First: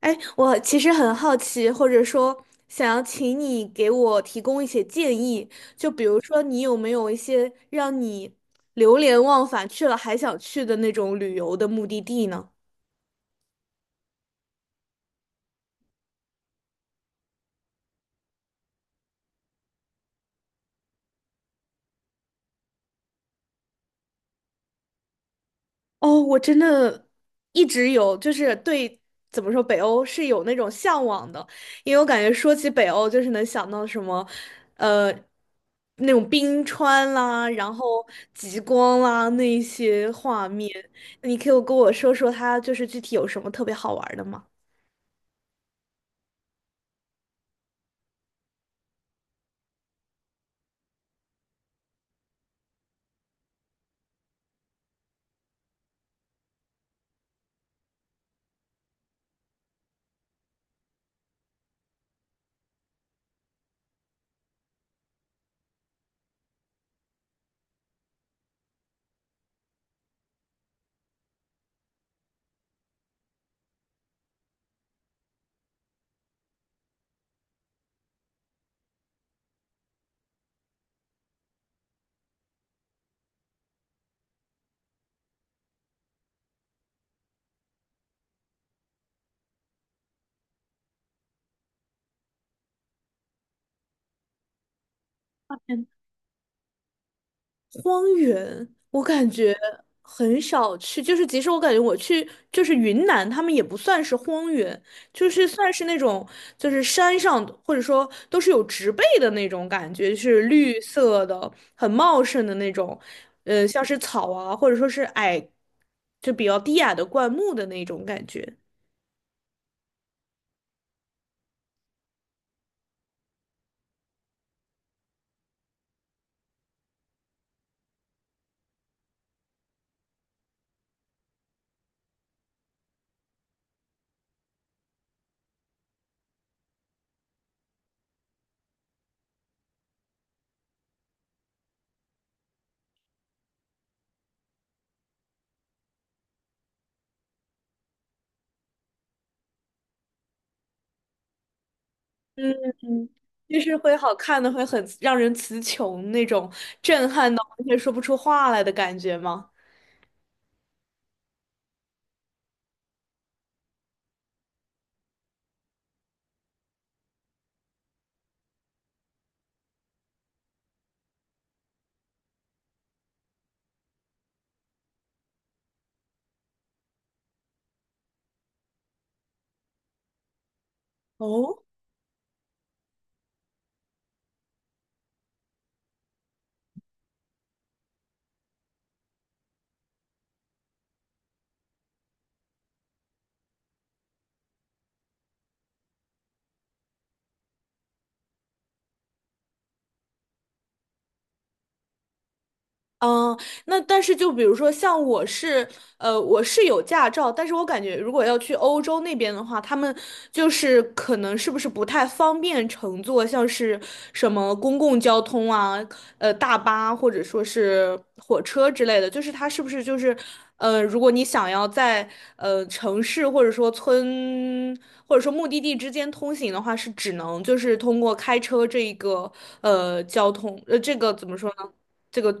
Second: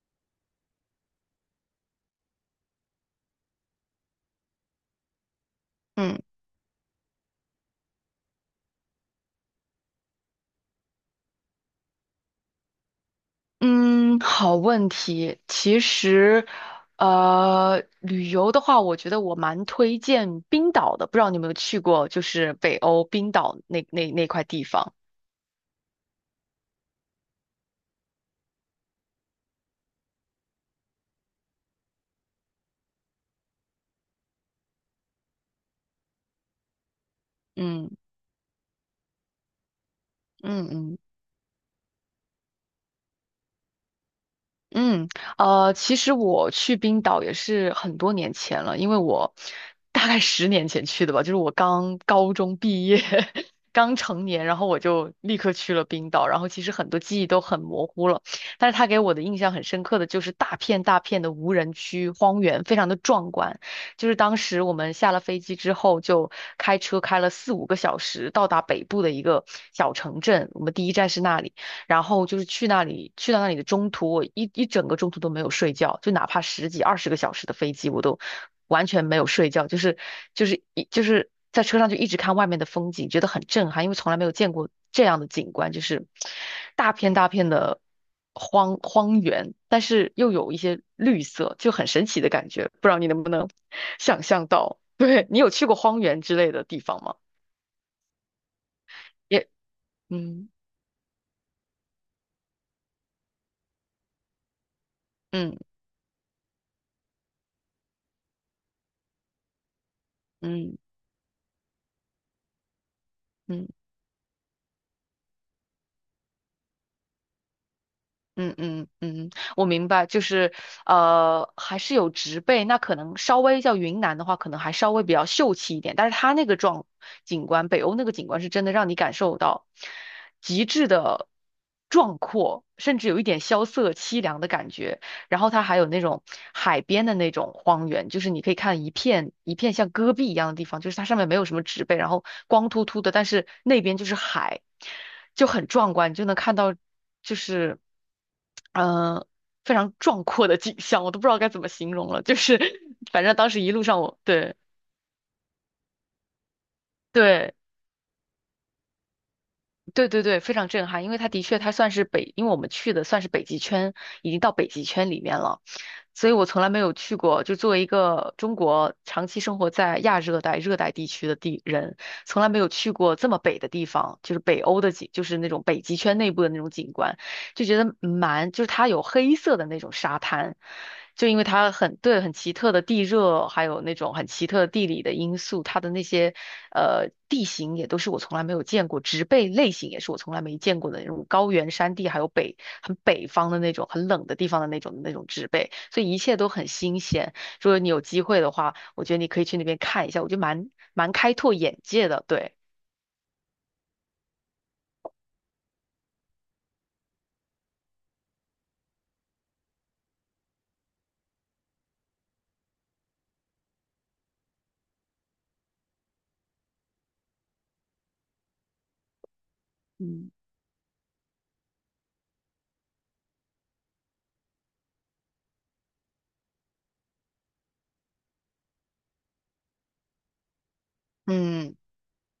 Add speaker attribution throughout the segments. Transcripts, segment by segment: Speaker 1: 哎，我其实很好奇，或者说想要请你给我提供一些建议，就比如
Speaker 2: 嗯
Speaker 1: 说你有没有一些让你流连忘返去了还想去的那种旅游的目的地呢？
Speaker 2: 嗯，好问题。其实，旅游的话，我觉得我蛮推荐冰岛的。不知道你有没有去过，就是北欧冰岛那块地方。
Speaker 1: 哦，我真的一直有，就是对，怎么说，北欧是有那种向往的，因为我感觉说起北欧，就是能想到什么，呃，那种冰川啦，然
Speaker 2: 嗯
Speaker 1: 后极光啦，那一些画
Speaker 2: 嗯
Speaker 1: 面。
Speaker 2: 嗯。
Speaker 1: 你可以跟我说说它就是具体有什么特别好玩儿的吗？
Speaker 2: 嗯，其实我去冰岛也是很多年前了，因为我大概10年前去的吧，就是我刚高中毕业，刚成年，然后我就立刻去了冰岛，然后其实很多记忆都很模糊了，但是他给我的印象很深刻的就是大片大片的无人区荒原，非常的壮观。就是当时我们下了飞机之后，就开车开了四五个小时到达北部的一个小城镇，我们第一站是那里。然后就是去那里，去到那里的中途，我整个中途都没有睡觉，就哪怕十几、20个小时的飞机，我都完全没有睡觉，就是就是一就是在车上就一直看外面的风景，觉得很震撼，因为从来没有见过这样的景观，就是大片大片的荒原，但是又有一些绿色，就很神奇的感觉，不知道你能不能 想象到？对，你有去过荒原之类的地方吗？
Speaker 1: 荒原，我感
Speaker 2: 也，
Speaker 1: 觉很
Speaker 2: 嗯
Speaker 1: 少去，就是即使我感觉我去，就是云南，他们也不算是荒原，就是
Speaker 2: 嗯
Speaker 1: 算是那种就是山上的或者说都是有植被的那种感觉，是
Speaker 2: 嗯
Speaker 1: 绿色的，很茂盛的那种，
Speaker 2: 嗯。
Speaker 1: 像是草啊，或者说是矮，就比较低矮的灌木的那种感
Speaker 2: 嗯
Speaker 1: 觉。
Speaker 2: 嗯嗯，我明白，就是还是有植被，那可能稍微叫云南的话，可能还稍微比较秀气一点，但是它那个景观，北欧那个景观是真的让你感受到极致的壮阔，甚至有一点萧瑟凄凉的感觉。然后它还有那种海边的那种荒原，就是你可以看一片一片像戈壁一样的地方，就是它上面没有什么植被，然后光秃秃的，但是那边就是海，就很壮观，你就能看到就是嗯，呃，非常壮阔的景象，我都不知道该怎么形容了，就
Speaker 1: 嗯，
Speaker 2: 是 反正当
Speaker 1: 就
Speaker 2: 时一
Speaker 1: 是
Speaker 2: 路
Speaker 1: 会
Speaker 2: 上
Speaker 1: 好
Speaker 2: 我
Speaker 1: 看的，
Speaker 2: 对。
Speaker 1: 会很让人词穷那种震撼到
Speaker 2: 对
Speaker 1: 完全说不出话来的感觉吗？
Speaker 2: 对对对，非常震撼，因为它的确它算是北，因为我们去的算是北极圈，已经到北极圈里面了，所以我从来没有去过。就作为一个中国长期生活在亚热带、热带地区的地人，从来没有去过这么北的地方，就是北欧的景，就是那种北极圈内部的那种景观。就觉得蛮，就是它有黑色的那种沙滩，就因为
Speaker 1: 哦，
Speaker 2: 它很，对，很奇特的地热，还有那种很奇特的地理的因素，它的那些地形也都是我从来没有见过，植被类型也是我从来没见过的那种高原山地，还有很北方的那种很冷的地方的那种那种植被，所以一切都很新鲜。如果你有机会的话，我觉得你可以去那边看一下，我觉得蛮开拓眼界的，对，
Speaker 1: 嗯，那但是就比如说像我是有驾照，但是我感觉如果要去欧洲那边的话，他们就是可能是不是不太方便乘坐，像是什么公共交通啊，大巴或者说是火车之类的，就是它是不是就是，
Speaker 2: 嗯，
Speaker 1: 如果你想要在城市或者说村或者说目的地之间通行的话，是只能就是通过开车这一个交通这个怎么说呢？
Speaker 2: 嗯。
Speaker 1: 这个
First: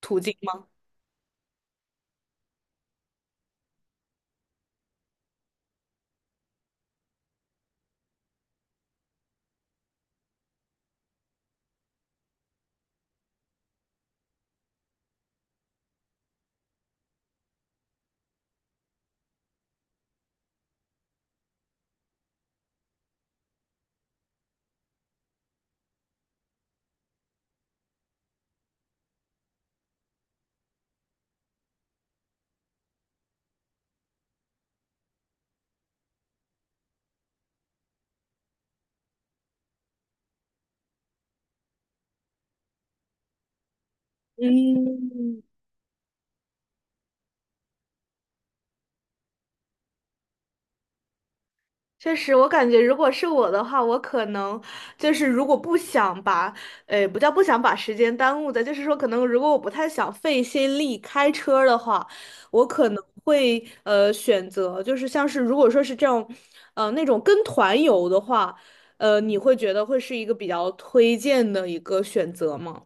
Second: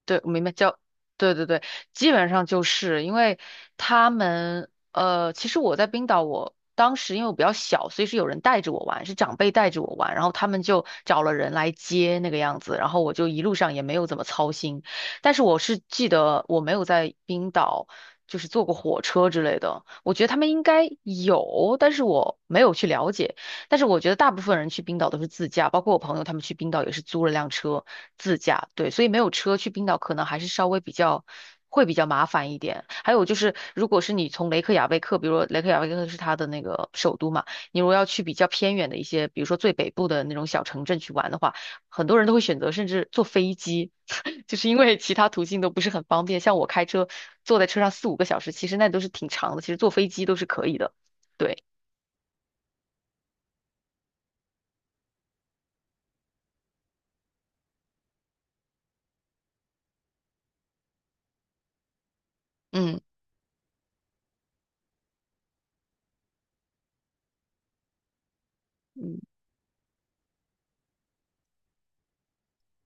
Speaker 1: 途
Speaker 2: 对，我
Speaker 1: 径
Speaker 2: 明白
Speaker 1: 吗？
Speaker 2: 叫，对对对，基本上就是因为他们，其实我在冰岛我，当时因为我比较小，所以是有人带着我玩，是长辈带着我玩，然后他们就找了人来接那个样子，然后我就一路上也没有怎么操心，但是我是记得我没有在冰岛就是坐过火车之类的，我觉得他们应该有，但是我没有去了解。但是我觉得大部分人去冰岛都是自驾，包括我朋友他们去冰岛也是租了辆车自驾，对，所以没有车去冰岛可能还是稍微比较会比较麻烦一点。还有就是，如果是你从雷克雅未克，比如说雷克雅未克是它的那个首都嘛，你如果要去比较偏远的一些，比如说最北部的那种小城镇去玩的话，很多人都会选择甚至坐飞机，就是因为其他
Speaker 1: 嗯，
Speaker 2: 途径都不是很方便。像我开车坐在车上四五个小时，其实那都是挺长的，其实坐飞机都是可以的。对，
Speaker 1: 确实，我感觉如果是我的话，我可能就是如果不想把，不叫不想把时间耽误的，就是说可能如果我不太想费心力开车的话，我可
Speaker 2: 嗯。
Speaker 1: 能会选择就是像是如果说是这种，那种跟团游的话，
Speaker 2: 嗯
Speaker 1: 你会觉得会是一个比较推荐的一个选择吗？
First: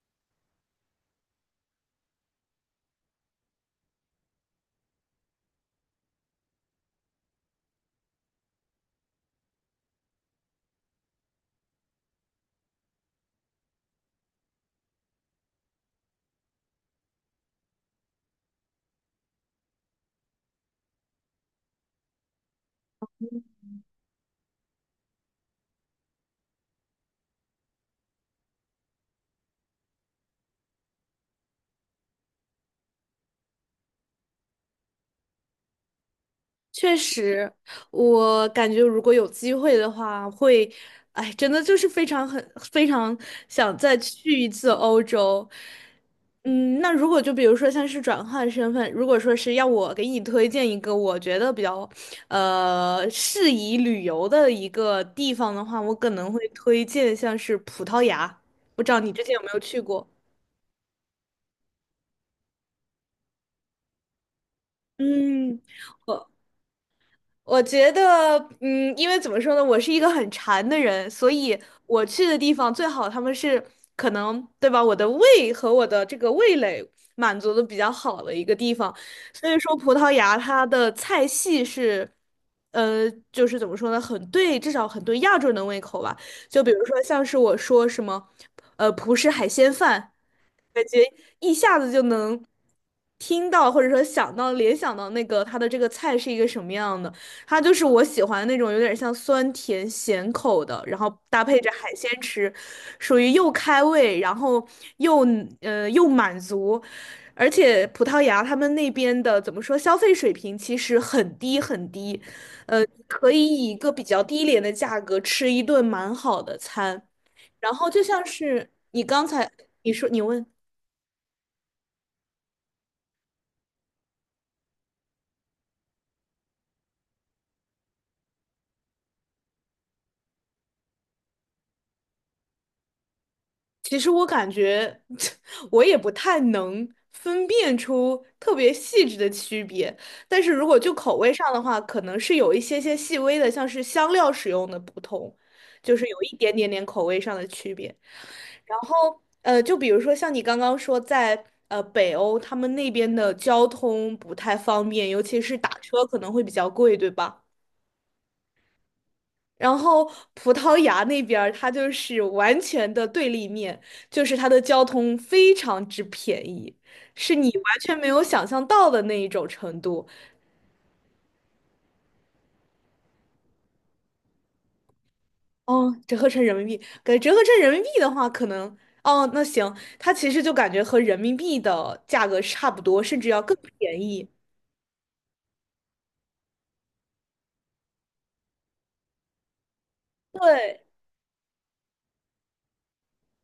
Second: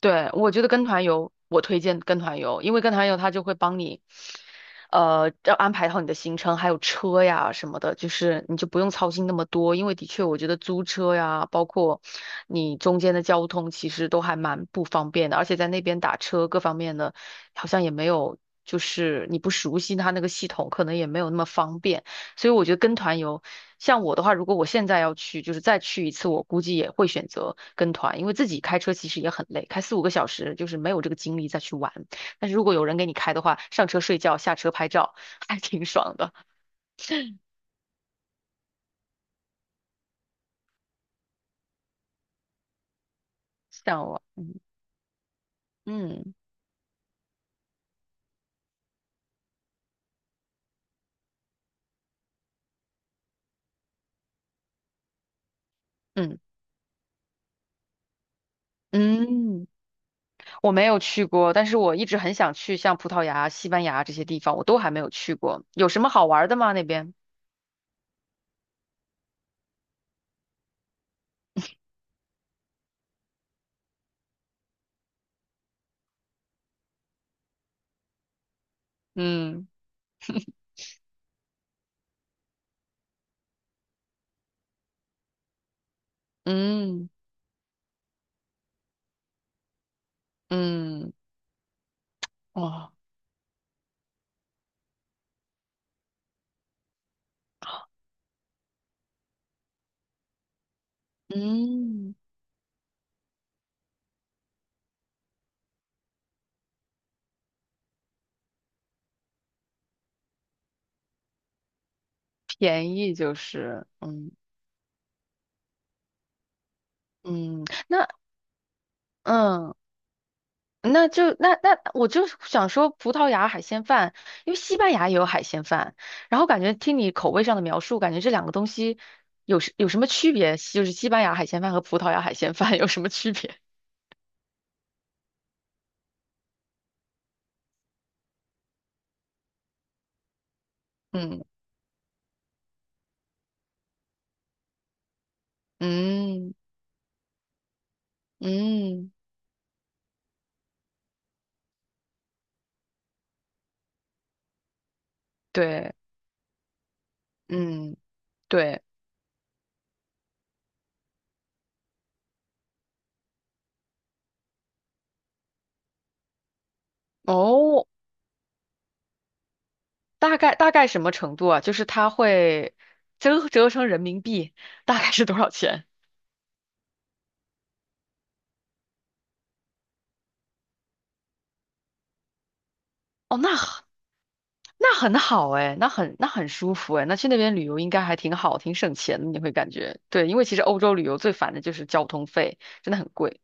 Speaker 2: 对，我觉得跟团游，我推荐跟团游，因为跟团游他就会帮你，要安排好你的行程，还有车呀什么的，就是你就不用操心那么多。因为的确，我觉得租车呀，包括你中间的交通，其实都还蛮不方便的，而且在那边打车各方面的，好像也没有，就是你不熟悉它那个系统，可能也没有那么方便。所以我觉得跟团游，像我的话，如果我现在要去，就是再去一次，我估计也会选择跟团，因为自己开车其实也很累，开四五个小时就是没有这个精力再去玩。但是如果有人给你开的话，上车睡觉，下车拍照，还挺爽的。
Speaker 1: 确实，我感觉如果有机会的话，会，哎，真的就是非常很非常想再去一
Speaker 2: 嗯
Speaker 1: 次欧洲。
Speaker 2: 嗯
Speaker 1: 嗯，那如果就比如说像是转换身份，如果说是要我给你推荐一个我觉得比较适宜旅游的一个地方的话，我可能
Speaker 2: 嗯
Speaker 1: 会推荐像是葡萄牙。不知道你之前有没有
Speaker 2: 嗯，
Speaker 1: 去过？
Speaker 2: 我没有去过，但是我一直很想去，像葡萄牙、西班牙这些地方，我都还没有去
Speaker 1: 嗯。
Speaker 2: 过。有什么好
Speaker 1: 我。
Speaker 2: 玩的吗？那边？
Speaker 1: 我觉得，因为怎么说呢，我是一个很馋的人，所以我去的地方最好他们是可能，对吧？我的胃和我的这个味蕾满足的比较好的一个地方，所以
Speaker 2: 嗯
Speaker 1: 说葡萄牙它的菜系是，就是怎么说呢，很对，至少很对亚洲人的胃口吧。就比如说
Speaker 2: 嗯
Speaker 1: 像是我说什么，葡式海鲜饭。感觉
Speaker 2: 嗯，
Speaker 1: 一下子就能
Speaker 2: 哦，
Speaker 1: 听到，或者说想到、联想到那个它的这个菜是一个什么样的。它就是我喜欢那种有点像酸甜咸口的，然后搭配着海鲜
Speaker 2: 嗯。
Speaker 1: 吃，属于又开胃，然后又又满足，而且葡萄牙他们那边的怎么说，消费水平其实很低很低，
Speaker 2: 便宜
Speaker 1: 可
Speaker 2: 就
Speaker 1: 以以一
Speaker 2: 是，
Speaker 1: 个比较
Speaker 2: 嗯
Speaker 1: 低廉的价格吃一顿蛮好的餐，
Speaker 2: 嗯
Speaker 1: 然后就像是你刚才
Speaker 2: 嗯，
Speaker 1: 你说你问。
Speaker 2: 那我就想说葡萄牙海鲜饭，因为西班牙也有海鲜饭，然后感觉听你口味上的描述，感觉这两个东西有什么区别？就是西班牙海鲜饭和葡萄牙海鲜饭有什么区别？
Speaker 1: 其实我感觉 我也不太能分辨出特别细致的区别，但是如果就 口味
Speaker 2: 嗯
Speaker 1: 上的话，可能是有一些些细微的，像是香料使用的不同，就是有一点
Speaker 2: 嗯
Speaker 1: 点点口味上的区别。然
Speaker 2: 嗯，
Speaker 1: 后就比如说像你刚刚说在，北欧他们那边的交通不太方便，尤其是打
Speaker 2: 对，
Speaker 1: 车可能会比较贵，对吧？
Speaker 2: 嗯对，
Speaker 1: 然后葡萄牙那边儿它就是完全的对立面，就是它的交通非常之便宜，是你完
Speaker 2: 哦，
Speaker 1: 全没有想象到的那一种程度。
Speaker 2: 大概什么程度啊？就是它会折成人民币大概是多少钱？
Speaker 1: 哦，折合成人民币，给折合成人民币的话，可能哦，那行，它其实就感觉和人民币的价格差不多，甚至
Speaker 2: 哦，
Speaker 1: 要更便宜。
Speaker 2: 那很好哎，那很舒服哎，那去那边旅游应该还挺好，挺省钱的，你会感觉对，因为其实欧
Speaker 1: 对，
Speaker 2: 洲旅游最烦的就是交通费，真的很贵。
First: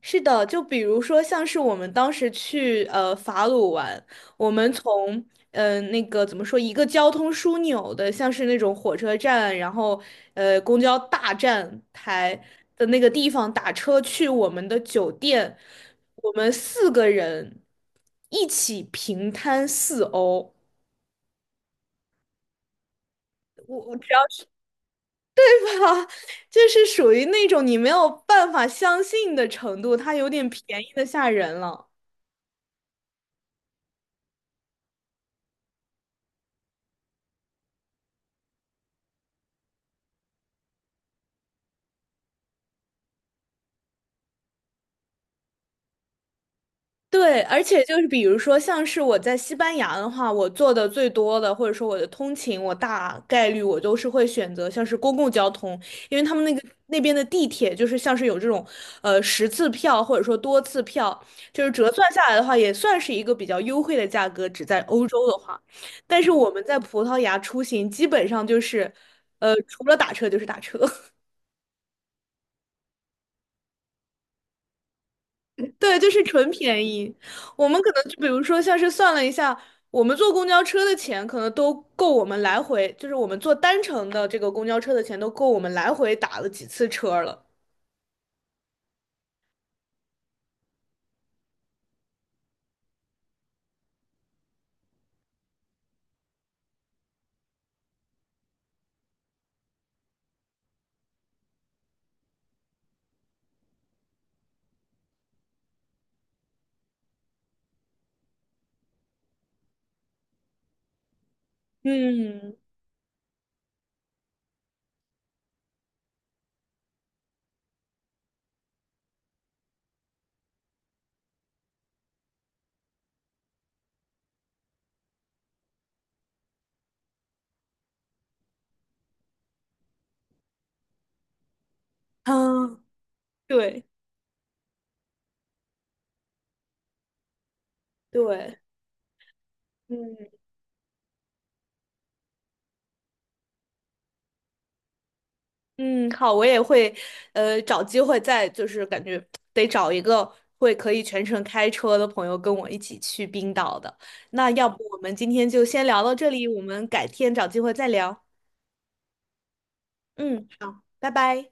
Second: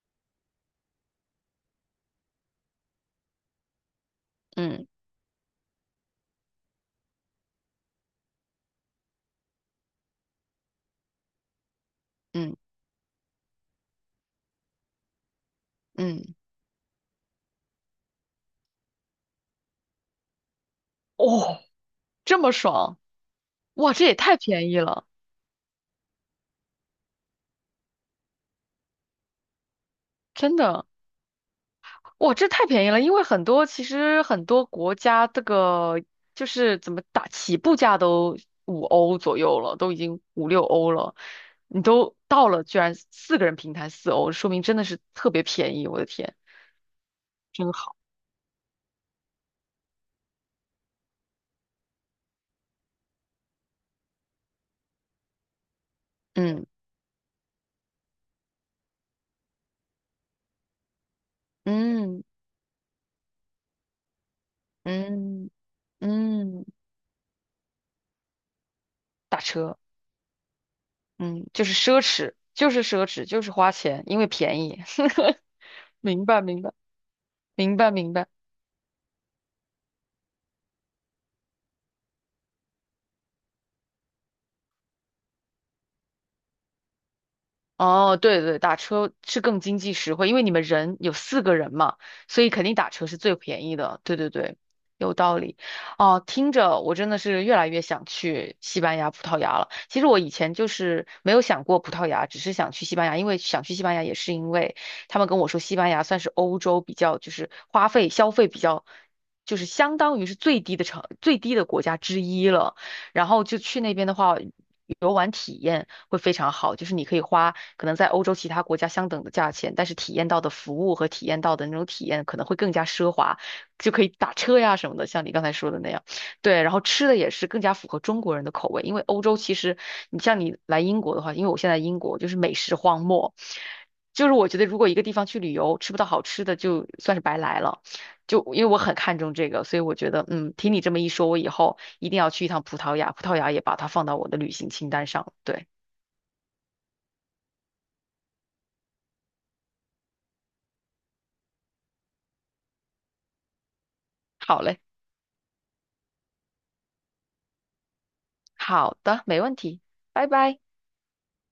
Speaker 1: 是的，就比如说像是我们当时去法鲁玩，我们
Speaker 2: 嗯
Speaker 1: 从那个怎么说一个交通枢纽的，像是那种火车站，然后公交大站台
Speaker 2: 嗯
Speaker 1: 的那个地方打车去我们的酒店，我
Speaker 2: 嗯，
Speaker 1: 们四个人一起平摊四欧。
Speaker 2: 哦，这么爽，
Speaker 1: 我
Speaker 2: 哇，
Speaker 1: 我
Speaker 2: 这
Speaker 1: 只
Speaker 2: 也
Speaker 1: 要
Speaker 2: 太
Speaker 1: 是
Speaker 2: 便宜了，
Speaker 1: 它，就是属于那种你没有办法相信的程度，它有点
Speaker 2: 真
Speaker 1: 便
Speaker 2: 的，
Speaker 1: 宜的吓人了。
Speaker 2: 哇，这太便宜了，因为很多其实很多国家这个就是怎么打起步价都5欧左右了，都已经五六欧了，你都到了，居然四个人平摊4欧，说明真的是特别便宜，我的天，
Speaker 1: 对，而
Speaker 2: 真
Speaker 1: 且
Speaker 2: 好，
Speaker 1: 就是比如说，像是我在西班牙的话，我做的最多的，或者说我的通勤，我大概率我都是会选择像是公共交通，因为他们那个
Speaker 2: 嗯。
Speaker 1: 那边的地铁就是像是有这种10次票或者说多次票，就是折算
Speaker 2: 嗯
Speaker 1: 下来的话，也算是一个比较优惠的价格，只在欧洲的
Speaker 2: 嗯
Speaker 1: 话。但是我们
Speaker 2: 嗯，
Speaker 1: 在葡萄牙出行，基本上就是
Speaker 2: 打车，
Speaker 1: 除了打车就是打车。
Speaker 2: 嗯，就是奢侈，就是奢侈，就是花钱，因为便宜。
Speaker 1: 对，就是
Speaker 2: 明白，
Speaker 1: 纯
Speaker 2: 明白，
Speaker 1: 便宜。我
Speaker 2: 明
Speaker 1: 们可
Speaker 2: 白，
Speaker 1: 能
Speaker 2: 明
Speaker 1: 就比
Speaker 2: 白。
Speaker 1: 如说，像是算了一下，我们坐公交车的钱可能都够我们来回，就是我们坐单程的这个公交车的钱都够我们来回打了几次车了。
Speaker 2: 哦，对对对，打车是更经济实惠，因为你们人有四个人嘛，所以肯定打车是最便宜的。对对对，有道理。哦，听着我真的是越来越想去西班牙、葡萄牙了。其实我以前就是没有想过葡萄牙，只是想去西班牙，因为想去西班牙也是因为他们跟我说西班牙算是欧洲比较就是花费消费比较。就是相当于是最低的国家之一
Speaker 1: 嗯，
Speaker 2: 了，然后就去那边的话。游玩体验会非常好，就是你可以花可能在欧洲其他国家相等的价钱，但是体验到的服务和体验到的那种体验可能会更加奢华，就可以打车呀什么的，像你刚才说的那样。对，然后吃的也是更加符合中国人的口味，因为欧洲其实你像你来英国的话，因为我现在英国就
Speaker 1: 啊，
Speaker 2: 是美食荒漠，
Speaker 1: 对
Speaker 2: 就是我觉得如果一个地方去旅游吃不到好吃的，就算是白来了。就
Speaker 1: 对，
Speaker 2: 因为我很看重这个，所以我觉
Speaker 1: 嗯
Speaker 2: 得，嗯，听你这么一说，我以后一定要去一趟葡萄牙，葡萄牙也把它放到我的旅行清单上了。对，
Speaker 1: 嗯，好，我也会，找机会再就是感觉得找一个会可以全程开车的朋友跟我一起去冰岛的。那
Speaker 2: 好
Speaker 1: 要不
Speaker 2: 嘞，
Speaker 1: 我们今天就先聊到这里，我们改天找机会再聊。
Speaker 2: 好的，没问题，拜
Speaker 1: 嗯，
Speaker 2: 拜。
Speaker 1: 好，拜拜。